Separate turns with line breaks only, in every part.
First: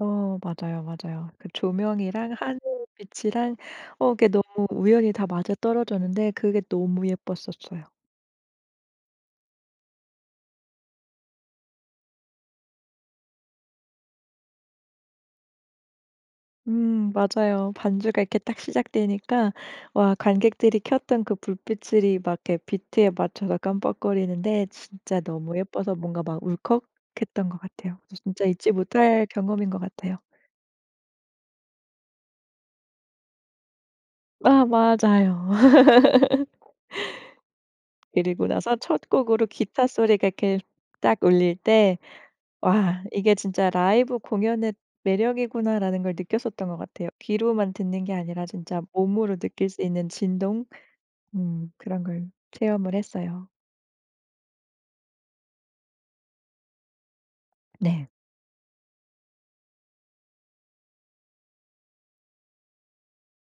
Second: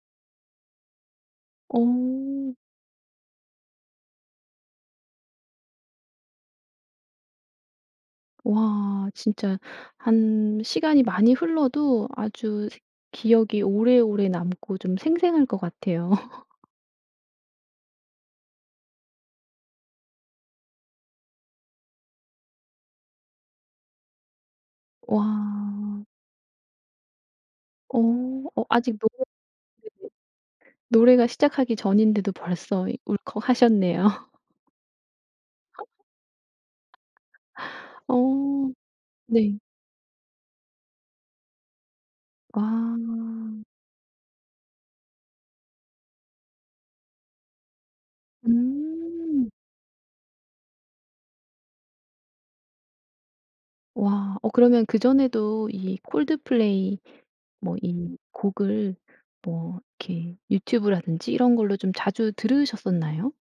어 맞아요 맞아요. 그 조명이랑
어.
하늘빛이랑 어 그게 너무 우연히 다 맞아떨어졌는데 그게 너무 예뻤었어요.
와 진짜 한 시간이 많이 흘러도 아주 생 기억이 오래오래 남고 좀 생생할 것 같아요.
음 맞아요. 반주가 이렇게 딱 시작되니까 와 관객들이 켰던 그 불빛을 이 막 이렇게 비트에 맞춰서 깜빡거리는데 진짜 너무 예뻐서
와.
뭔가 막 울컥했던 것 같아요.
어.
진짜
어
잊지
아직
못할
노래
경험인 것
네
같아요.
노래가 시작하기 전인데도 벌써 이 울컥하셨네요.
아 맞아요.
어
그리고 나서 첫 곡으로
네.
기타 소리가 그 딱 울릴 때
와.
'와 이게 진짜 라이브 공연의 매력이구나.'라는 걸 느꼈었던 것 같아요. 귀로만 듣는 게 아니라 진짜 몸으로
음.
느낄 수 있는 진동 음 그런 걸 체험을 했어요.
와. 어 그러면 그전에도 이 콜드플레이 뭐
네.
이 곡을 뭐 이렇게 유튜브라든지 이런 걸로 좀 자주 들으셨었나요?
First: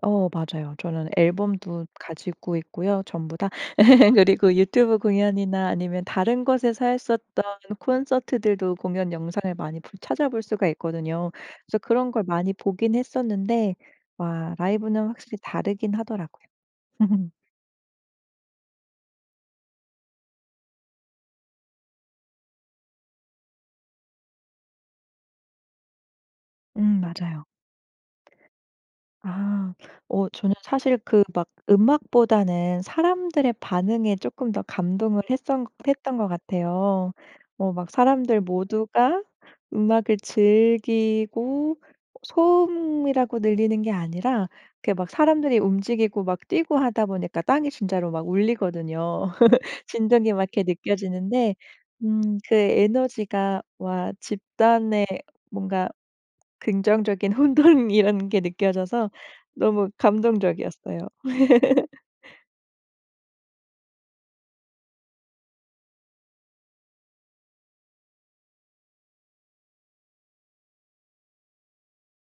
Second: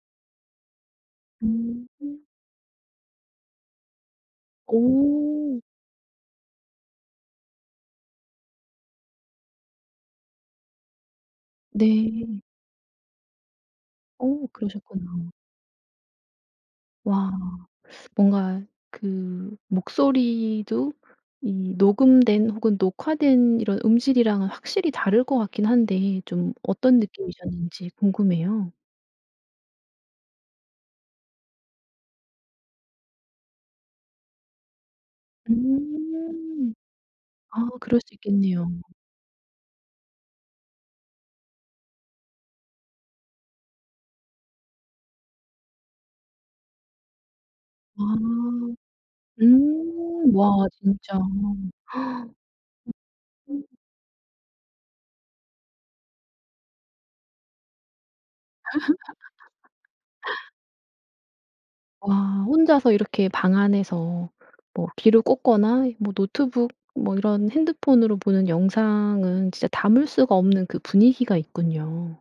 어 맞아요. 저는 앨범도
음. 음.
가지고 있고요 전부 다. 그리고 유튜브
오.
공연이나 아니면 다른 곳에서 했었던 콘서트들도 공연 영상을 많이 볼 찾아볼 수가 있거든요. 그래서 그런 걸
네.
많이 보긴 했었는데
어
와 라이브는
그러셨구나.
확실히 다르긴 하더라고요.
와. 뭔가 그 목소리도 이 녹음된 혹은 녹화된 이런 음질이랑은 확실히 다를 것 같긴 한데 좀 어떤
음 맞아요.
느낌이셨는지 궁금해요.
아. 어 저는 사실 그 막 음악보다는 사람들의 반응에 쪼끔 더 감동을 했었 했던 것
음.
같아요.
아
뭐 막
그럴 수
사람들
있겠네요.
모두가 음악을 즐기고 어 소음이라고 들리는 게 아니라 이렇게 막 사람들이 움직이고 막 뛰고 하다 보니까 땅이
아.
진짜로 막 울리거든요. 진동이
음
막 이렇게
와 진짜.
느껴지는데 음 그
으
에너지가
음.
와 집단의 뭔가 긍정적인 혼돈이라는 게 느껴져서 너무 감동적이었어요.
와 혼자서 이렇게 방 안에서 뭐 귀로 꽂거나 뭐 노트북 뭐 이런 핸드폰으로 보는 영상은 진짜 담을 수가 없는 그 분위기가 있군요.